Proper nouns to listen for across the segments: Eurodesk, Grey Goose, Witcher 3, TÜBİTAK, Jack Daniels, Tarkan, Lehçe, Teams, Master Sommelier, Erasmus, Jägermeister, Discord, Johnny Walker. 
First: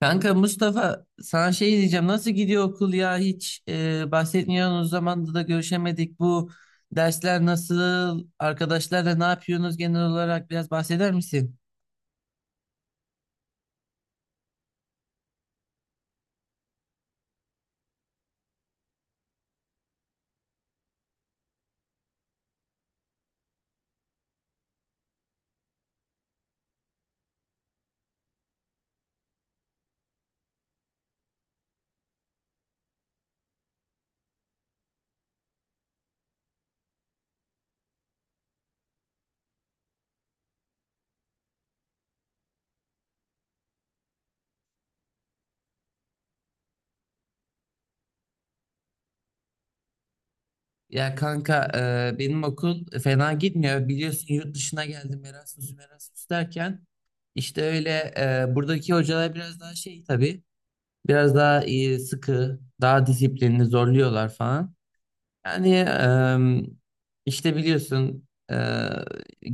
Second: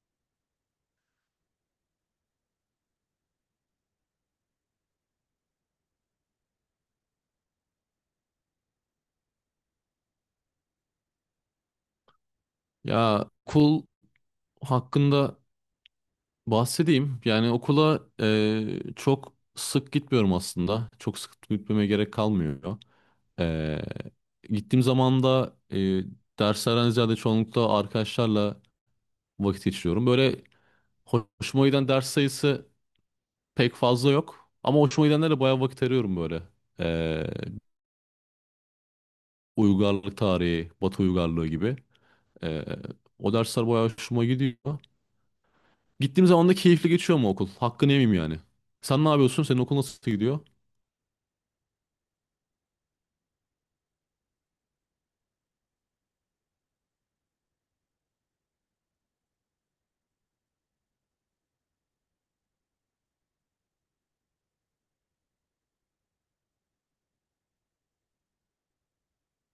Kanka Mustafa sana şey diyeceğim, nasıl gidiyor okul ya? Hiç bahsetmiyorsun, o zamanda da görüşemedik. Bu dersler nasıl, arkadaşlarla ne yapıyorsunuz, genel olarak biraz bahseder misin? Ya okul hakkında bahsedeyim. Yani okula çok sık gitmiyorum aslında. Çok sık gitmeme gerek kalmıyor. E, Gittiğim zaman da derslerden ziyade çoğunlukla arkadaşlarla vakit geçiriyorum. Böyle hoşuma giden ders sayısı pek fazla yok. Ama hoşuma gidenlerle bayağı vakit arıyorum böyle. E, Uygarlık tarihi, Batı uygarlığı gibi. E, O dersler bayağı hoşuma gidiyor. Gittiğim zaman da keyifli geçiyor mu okul? Hakkını yemeyeyim yani. Sen ne yapıyorsun? Senin okul nasıl gidiyor? Ya kanka, benim okul fena gitmiyor, biliyorsun yurt dışına geldim. Erasmus derken işte öyle. Buradaki hocalar biraz daha şey tabii, biraz daha sıkı, daha disiplinli, zorluyorlar falan. Yani işte biliyorsun,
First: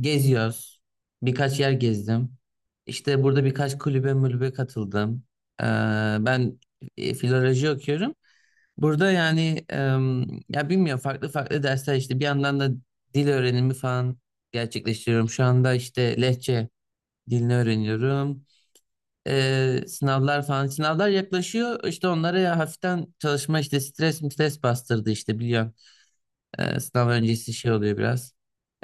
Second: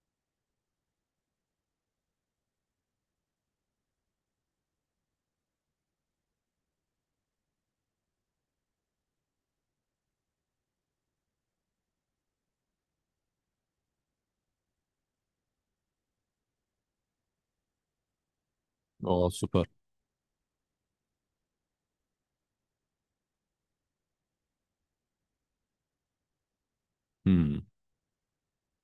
geziyoruz. Birkaç yer gezdim. İşte burada birkaç kulübe mulübe katıldım. Eee, ben filoloji okuyorum. Burada yani ya bilmiyorum, farklı farklı dersler işte. Bir yandan da dil öğrenimi falan gerçekleştiriyorum. Şu anda işte Lehçe dilini öğreniyorum. Aa süper. Sınavlar falan, sınavlar yaklaşıyor. İşte onlara ya hafiften çalışma işte, stres bastırdı işte, biliyorum. Sınav öncesi Hmm. şey oluyor biraz.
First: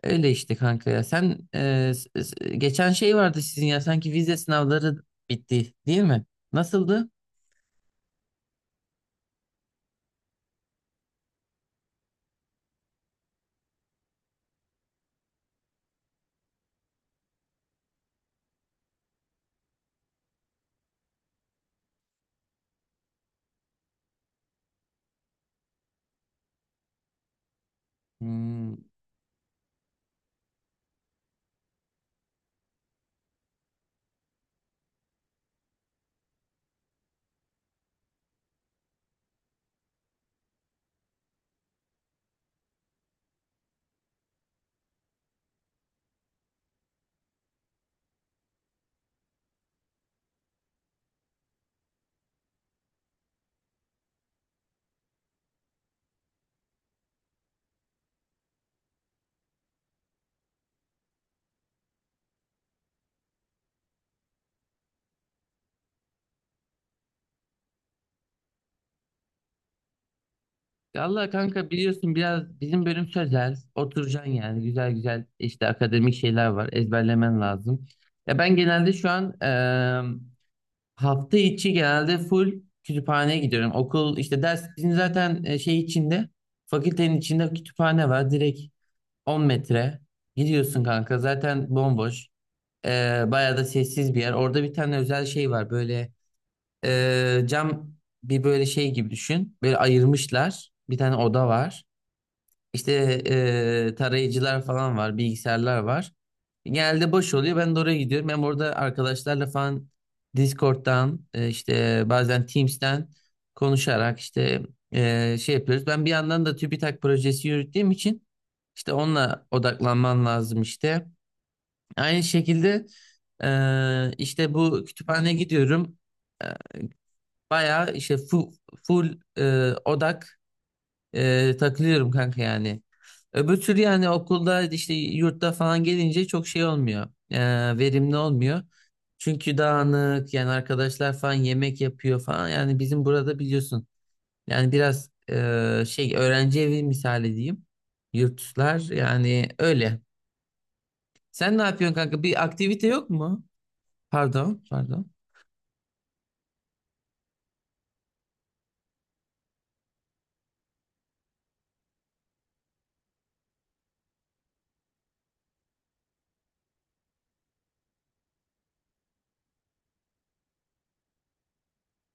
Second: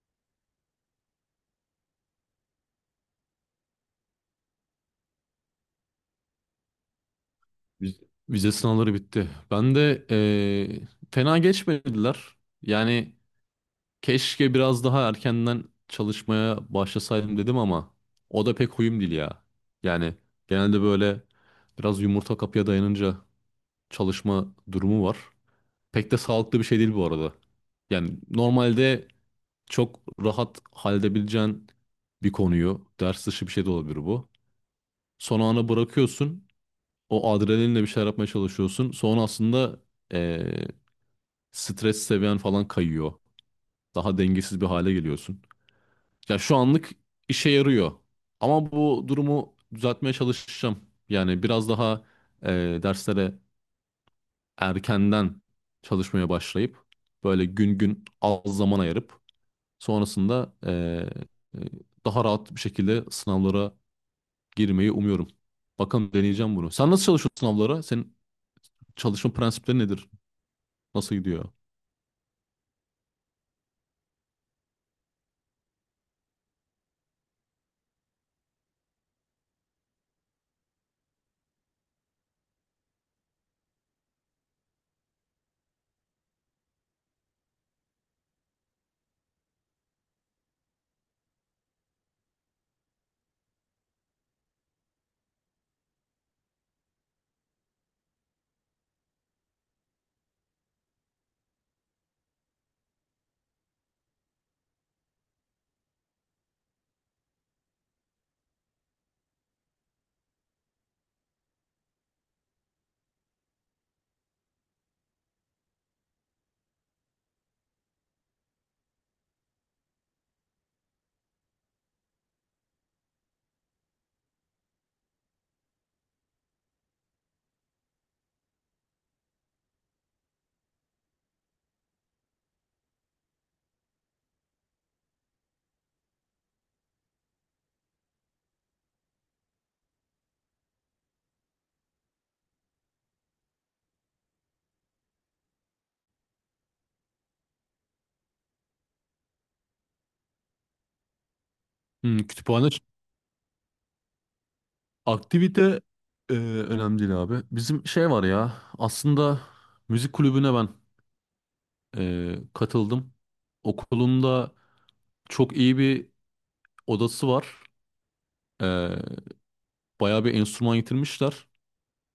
Öyle işte kanka ya. Sen, geçen şey vardı sizin, ya sanki vize sınavları bitti, değil mi? Nasıldı? Viz- Vize sınavları bitti. Ben de fena geçmediler. Yani keşke biraz daha erkenden çalışmaya başlasaydım dedim ama o da pek huyum değil ya. Yani genelde böyle biraz yumurta kapıya dayanınca çalışma durumu var. Pek de sağlıklı bir şey değil bu arada. Yani Hmm. normalde çok rahat halledebileceğin bir konuyu, ders dışı bir şey de olabilir bu. Son ana bırakıyorsun, o adrenalinle bir şeyler yapmaya çalışıyorsun. Sonra aslında eee, stres seviyen falan kayıyor. Daha dengesiz bir hale geliyorsun. Ya şu anlık işe yarıyor. Ama bu durumu düzeltmeye çalışacağım. Yani biraz daha derslere erkenden çalışmaya başlayıp böyle gün gün az zaman ayırıp sonrasında daha rahat bir şekilde sınavlara girmeyi umuyorum. Bakalım deneyeceğim bunu. Sen nasıl çalışıyorsun sınavlara? Senin çalışma prensipleri nedir? Nasıl Valla gidiyor? kanka, biliyorsun biraz bizim bölüm sözel. Oturacaksın yani, güzel güzel işte, akademik şeyler var, ezberlemen lazım. Ya ben genelde şu an hafta içi genelde full kütüphaneye gidiyorum. Okul işte, ders, bizim zaten şey içinde, fakültenin içinde kütüphane var direkt. 10 metre. Gidiyorsun kanka, zaten bomboş. Bayağı da sessiz bir yer. Orada bir tane özel şey var böyle, cam bir böyle şey gibi düşün. Böyle ayırmışlar. Bir tane oda var. İşte tarayıcılar falan var, bilgisayarlar var. Genelde boş oluyor. Ben de oraya gidiyorum. Ben orada arkadaşlarla falan Discord'dan, işte bazen Teams'ten konuşarak işte şey yapıyoruz. Ben bir yandan da TÜBİTAK projesi yürüttüğüm için işte onunla odaklanman lazım işte. Aynı şekilde işte bu kütüphaneye gidiyorum. E, bayağı işte full odak takılıyorum kanka yani. Öbür türlü yani okulda işte, yurtta falan gelince çok şey olmuyor, verimli olmuyor. Çünkü dağınık yani, arkadaşlar falan yemek yapıyor falan. Yani bizim burada biliyorsun. Yani biraz şey, öğrenci evi misali diyeyim. Yurtlar yani öyle. Sen ne yapıyorsun Hmm, kanka? Bir aktivite yok mu? Pardon, pardon. aktivite önemli değil abi. Bizim şey var ya aslında müzik kulübüne ben katıldım. Okulunda çok iyi bir odası var. Eee Bayağı bir enstrüman getirmişler.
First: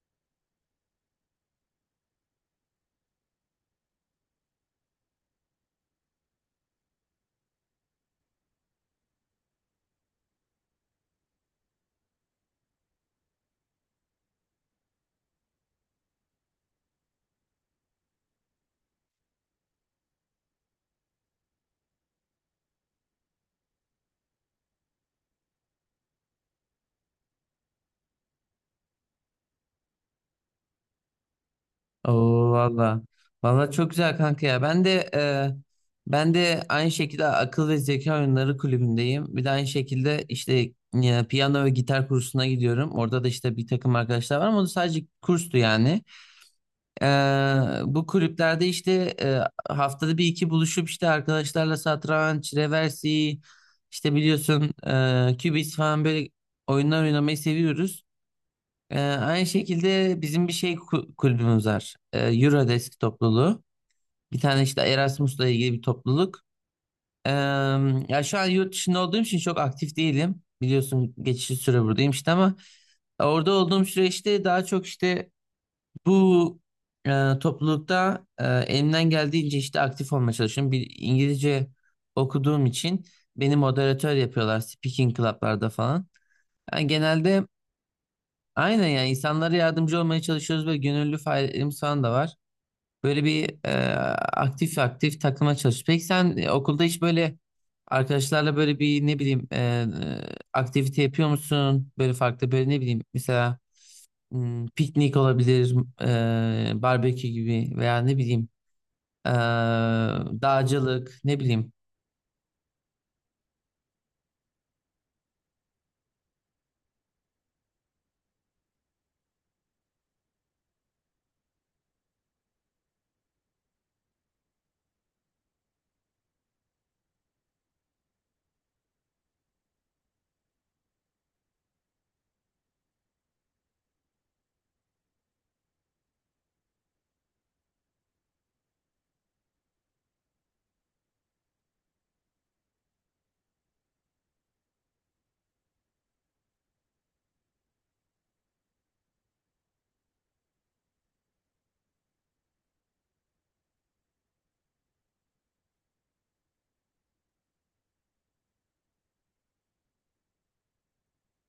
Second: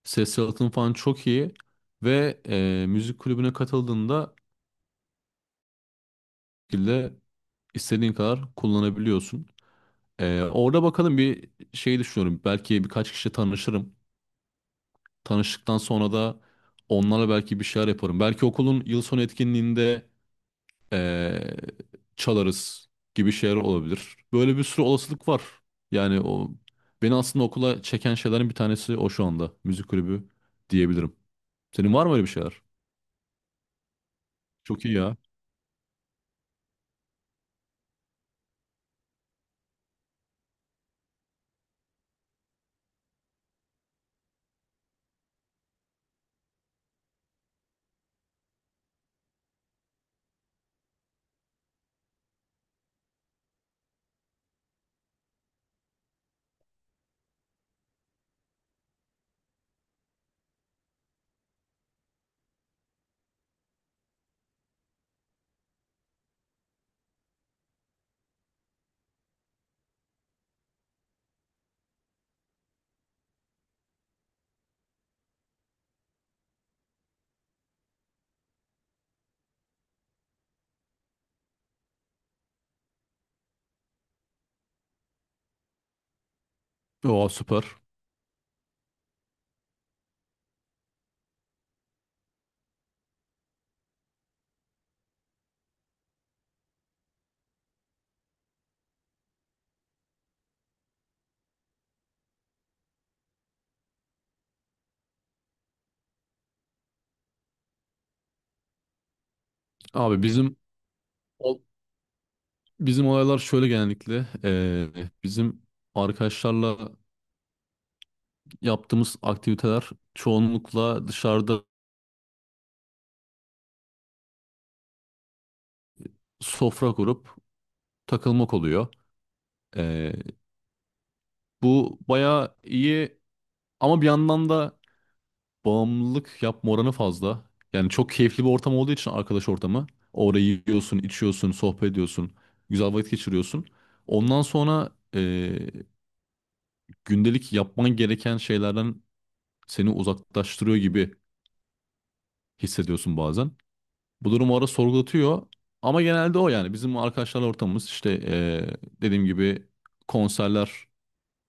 Ses yalıtım falan çok iyi. Ve müzik kulübüne katıldığında İstediğin kadar kullanabiliyorsun. Orada bakalım bir şey düşünüyorum. Belki birkaç kişi tanışırım. Tanıştıktan sonra da onlarla belki bir şeyler yaparım. Belki okulun yıl sonu etkinliğinde ee, çalarız gibi şeyler olabilir. Böyle bir sürü olasılık var. Yani o beni aslında okula çeken şeylerin bir tanesi o şu anda. Müzik kulübü diyebilirim. Senin var mı öyle bir Oo şeyler? valla. Valla çok güzel kanka ya. Ben Çok iyi de ya. Aynı şekilde akıl ve zeka oyunları kulübündeyim. Bir de aynı şekilde işte piyano ve gitar kursuna gidiyorum. Orada da işte bir takım arkadaşlar var, ama o da sadece kurstu yani. E, bu kulüplerde işte haftada bir iki buluşup işte arkadaşlarla satranç, reversi, işte biliyorsun kübis falan, böyle oyunlar oynamayı seviyoruz. Aynı şekilde bizim bir şey kulübümüz var. Eurodesk topluluğu. Bir tane işte Erasmus'la ilgili bir topluluk. Ee, ya şu an yurt dışında olduğum için çok aktif değilim. Biliyorsun geçici süre buradayım işte, ama orada olduğum süreçte daha çok işte bu toplulukta elimden geldiğince işte aktif olmaya çalışıyorum. Bir İngilizce okuduğum için beni moderatör yapıyorlar speaking club'larda falan. Yani Oo genelde süper. aynen, yani insanlara yardımcı olmaya çalışıyoruz ve gönüllü faaliyetlerimiz falan da var. Böyle bir aktif aktif takıma çalışıyoruz. Peki sen okulda hiç böyle arkadaşlarla böyle bir, ne bileyim, aktivite yapıyor musun? Böyle farklı, böyle ne bileyim, mesela piknik olabilir, barbekü gibi, veya ne bileyim e, Abi bizim dağcılık, ne bileyim. Bizim olaylar şöyle genellikle bizim arkadaşlarla yaptığımız aktiviteler çoğunlukla dışarıda sofra kurup takılmak oluyor. Eee, Bu bayağı iyi ama bir yandan da bağımlılık yapma oranı fazla. Yani çok keyifli bir ortam olduğu için arkadaş ortamı. Orayı yiyorsun, içiyorsun, sohbet ediyorsun, güzel vakit geçiriyorsun. Ondan sonra gündelik yapman gereken şeylerden seni uzaklaştırıyor gibi hissediyorsun bazen. Bu durum o ara sorgulatıyor. Ama genelde o yani bizim arkadaşlarla ortamımız işte dediğim gibi konserler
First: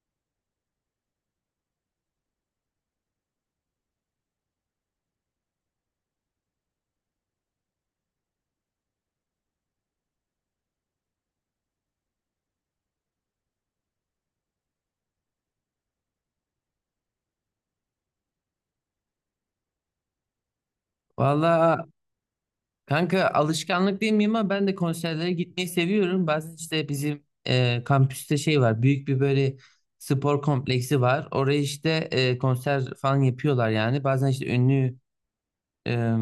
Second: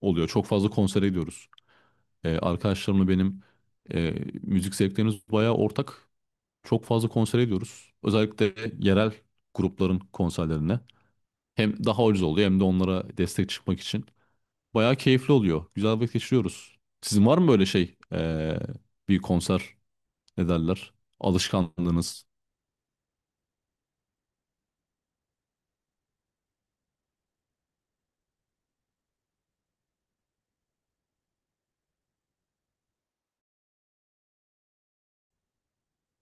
oluyor. Çok fazla konsere gidiyoruz. Arkadaşlarımla benim eee, müzik zevklerimiz bayağı ortak. Çok fazla konsere gidiyoruz. Özellikle yerel grupların konserlerine. Hem daha ucuz oluyor hem de onlara destek çıkmak için. Bayağı keyifli oluyor. Güzel vakit geçiriyoruz. Sizin var mı böyle şey bir konser ne derler? Valla Alışkanlığınız. kanka, alışkanlık değil miyim ama ben de konserlere gitmeyi seviyorum. Bazen işte bizim kampüste şey var, büyük bir böyle spor kompleksi var. Oraya işte konser falan yapıyorlar yani. Bazen işte ünlü, e,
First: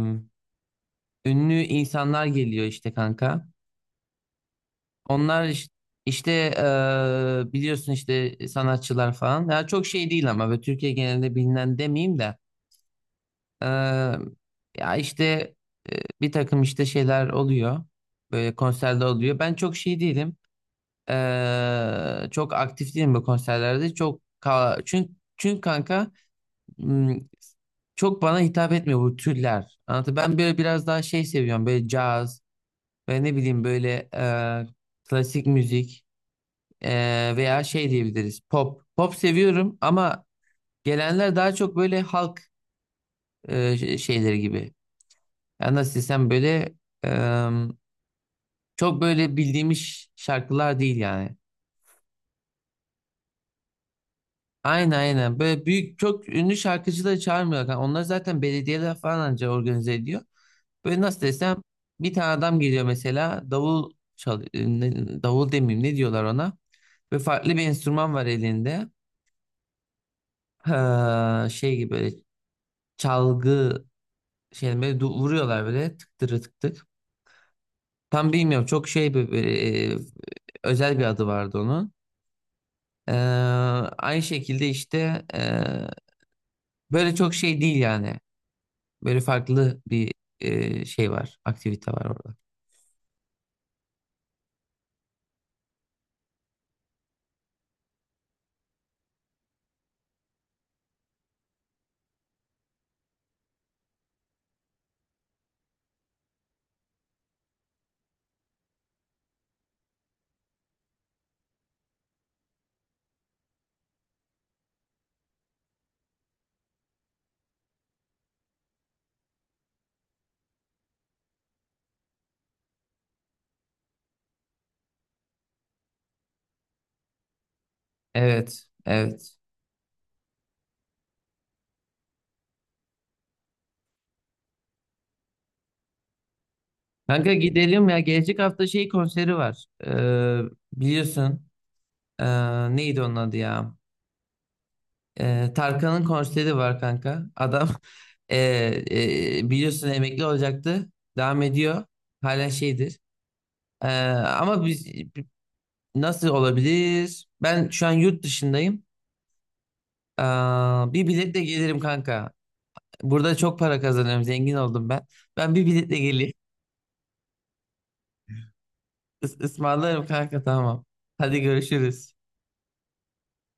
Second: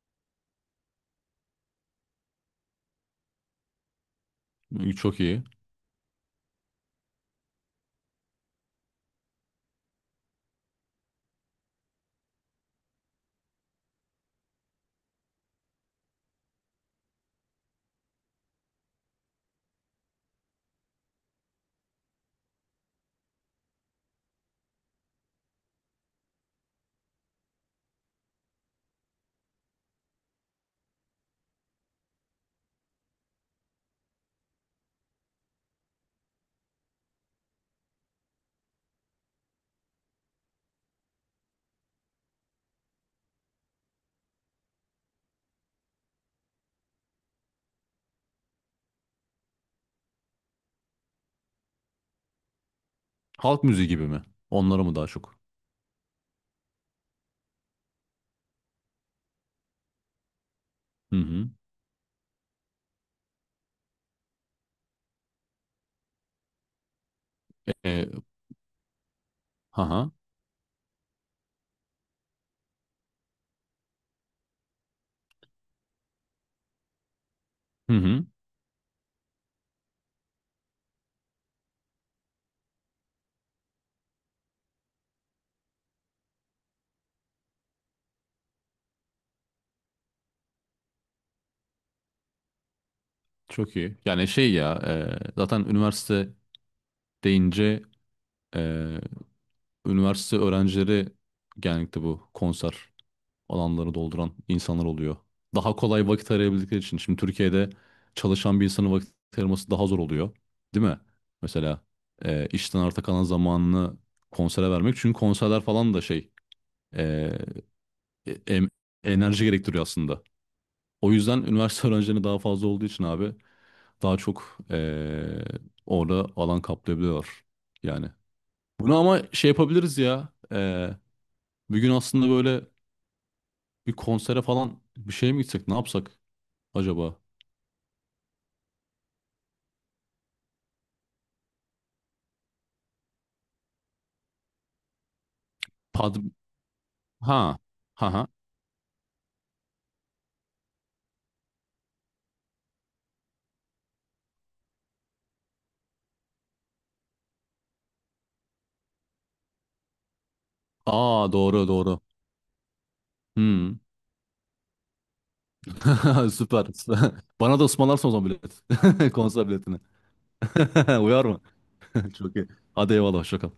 ünlü insanlar geliyor işte kanka. Çok iyi. Onlar işte, biliyorsun işte, sanatçılar falan. Ya çok şey değil, ama böyle Türkiye genelinde bilinen, demeyeyim de. Ee, ya işte bir takım işte şeyler oluyor. Böyle konserde oluyor. Ben çok şey değilim, çok aktif değilim bu konserlerde. Çok ka- çünkü çünkü kanka, m, çok bana hitap etmiyor bu türler. Anlatı, ben böyle biraz daha şey seviyorum. Böyle caz, ve ne bileyim, böyle klasik müzik, e, veya şey diyebiliriz, pop. Pop seviyorum ama gelenler daha çok böyle halk şeyleri gibi. Yani nasıl desem böyle, em, çok böyle bildiğimiz şarkılar değil yani. Halk müziği gibi mi? Onlara Aynen, mı daha çok? aynen. Böyle büyük, çok ünlü şarkıcıları çağırmıyorlar. Yani onlar zaten belediyeler falan anca organize ediyor. Böyle Hı nasıl hı. desem, bir tane adam geliyor mesela, davul demeyeyim, ne diyorlar ona. Ve farklı bir E, enstrüman var elinde. haha. Ha, şey gibi böyle çalgı şey, böyle vuruyorlar böyle, tık tırı tık tık. Hı hı. Tam bilmiyorum, çok şey böyle, özel bir adı vardı onun. Ee, aynı şekilde işte böyle çok şey değil yani. Böyle farklı bir şey var, aktivite var orada. Çok iyi. Yani şey ya, zaten üniversite deyince e, üniversite öğrencileri genellikle bu konser alanları dolduran insanlar oluyor. Daha kolay vakit arayabildikleri için. Şimdi Türkiye'de çalışan bir insanın vakit ayırması daha zor oluyor. Değil mi? Mesela işten arta kalan zamanını konsere vermek. Çünkü konserler falan da şey e, e, em- enerji gerektiriyor aslında. O yüzden üniversite öğrencilerine daha fazla olduğu için abi daha çok orada alan kaplayabiliyorlar. Yani Evet, bunu ama evet. şey yapabiliriz ya. Bir gün aslında böyle bir konsere falan bir şeye mi gitsek ne yapsak acaba? Kanka gidelim ya. Gelecek hafta şey konseri var. Biliyorsun. Neydi onun adı ya? Tarkan'ın Pad konseri var kanka. ha Adam ha ha. e, biliyorsun, emekli olacaktı. Devam ediyor. Hala şeydir. Ee, ama biz nasıl olabilir? Ben şu an yurt dışındayım. Aa, bir Aa biletle doğru gelirim doğru. kanka. Burada çok Hmm. para kazanıyorum. Zengin oldum ben. Ben bir biletle geleyim. Süper. Bana da ısmarlarsın o zaman bilet. Is Konser biletini. ısmarlarım kanka, tamam. Uyar mı? Hadi görüşürüz. Çok iyi. Hadi eyvallah hoşça kal.